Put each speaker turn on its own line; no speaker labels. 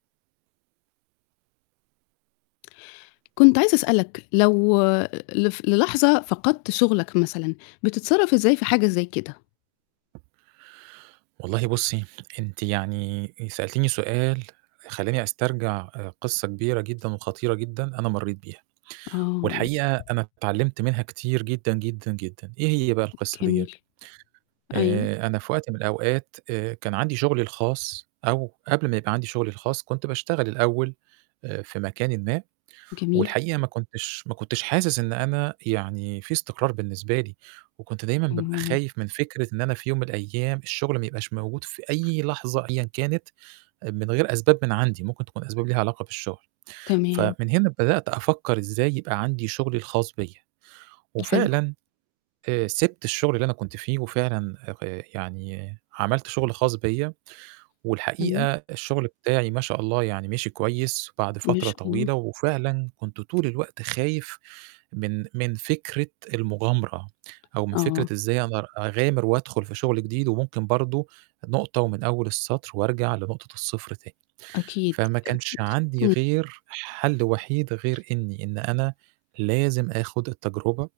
كنت عايزة أسألك لو آآ لف للحظة فقدْت شُغلك مثلًا، بتتصرّف إزاي في حاجة زي كده؟
والله بُصّي، أنتِ يعني آآ سألتيني سؤال خلّاني أسترجَع آآ قِصّة كبيرة جدًا وخطيرة جدًا أنا مرّيت بيها،
آه.
والحقيقة أنا اتعلِّمت منها كتير جدًا، جدًا، جدًا، إيه هي بقى القصة ديّة؟
جميل. أيوه.
آآ أنا في وقت من الأوقات آآ كان عندي شُغلي الخاص أو قبل ما يبقى عندي شُغلي الخاص، كنت باشتغل الأول آآ في مكان ما،
جميل.
والحقيقة ما كنتش ما كنتش حاسس إن أنا يعني في استقرار بالنسبة لي وكنت دايمًا بابقى
اهم.
خايف من فكرة إن أنا في يوم من الأيام الشُغل ما يبقاش موجود في أي لحظة أيًا كانت آآ من غير أسباب من عندي، ممكن تكون أسباب ليها علاقة بالشُّغل.
تمام.
فمن هنا بدأت أفكّر إزاي يبقى عندي شُغلي الخاص بيّا،
حلو.
وفعلًا آآ سِبت الشُغل اللي أنا كنت فيه وفعلًا آآ يعني عملت شُغل خاص بيّا
جميل.
والحقيقة الشُّغل بتاعي ما شاء الله يعني مِشِي كويس بعد
ما
فترة
شاء الله.
طويلة وفعلًا كنت طول الوقت خايف من من فكرة المُغامرة أو من
آه.
فكرة إزاي أقدر أغامِر وأدخُل في شُغل جديد وممكن برضه نقطة ومن أول السطر وأرجع لنقطة الصفر تاني.
أكيد، أكيد،
فما كانش عندي
إمم.
غير حَل وحيد غير إنّي إن أنا لازم آخُد التجربة.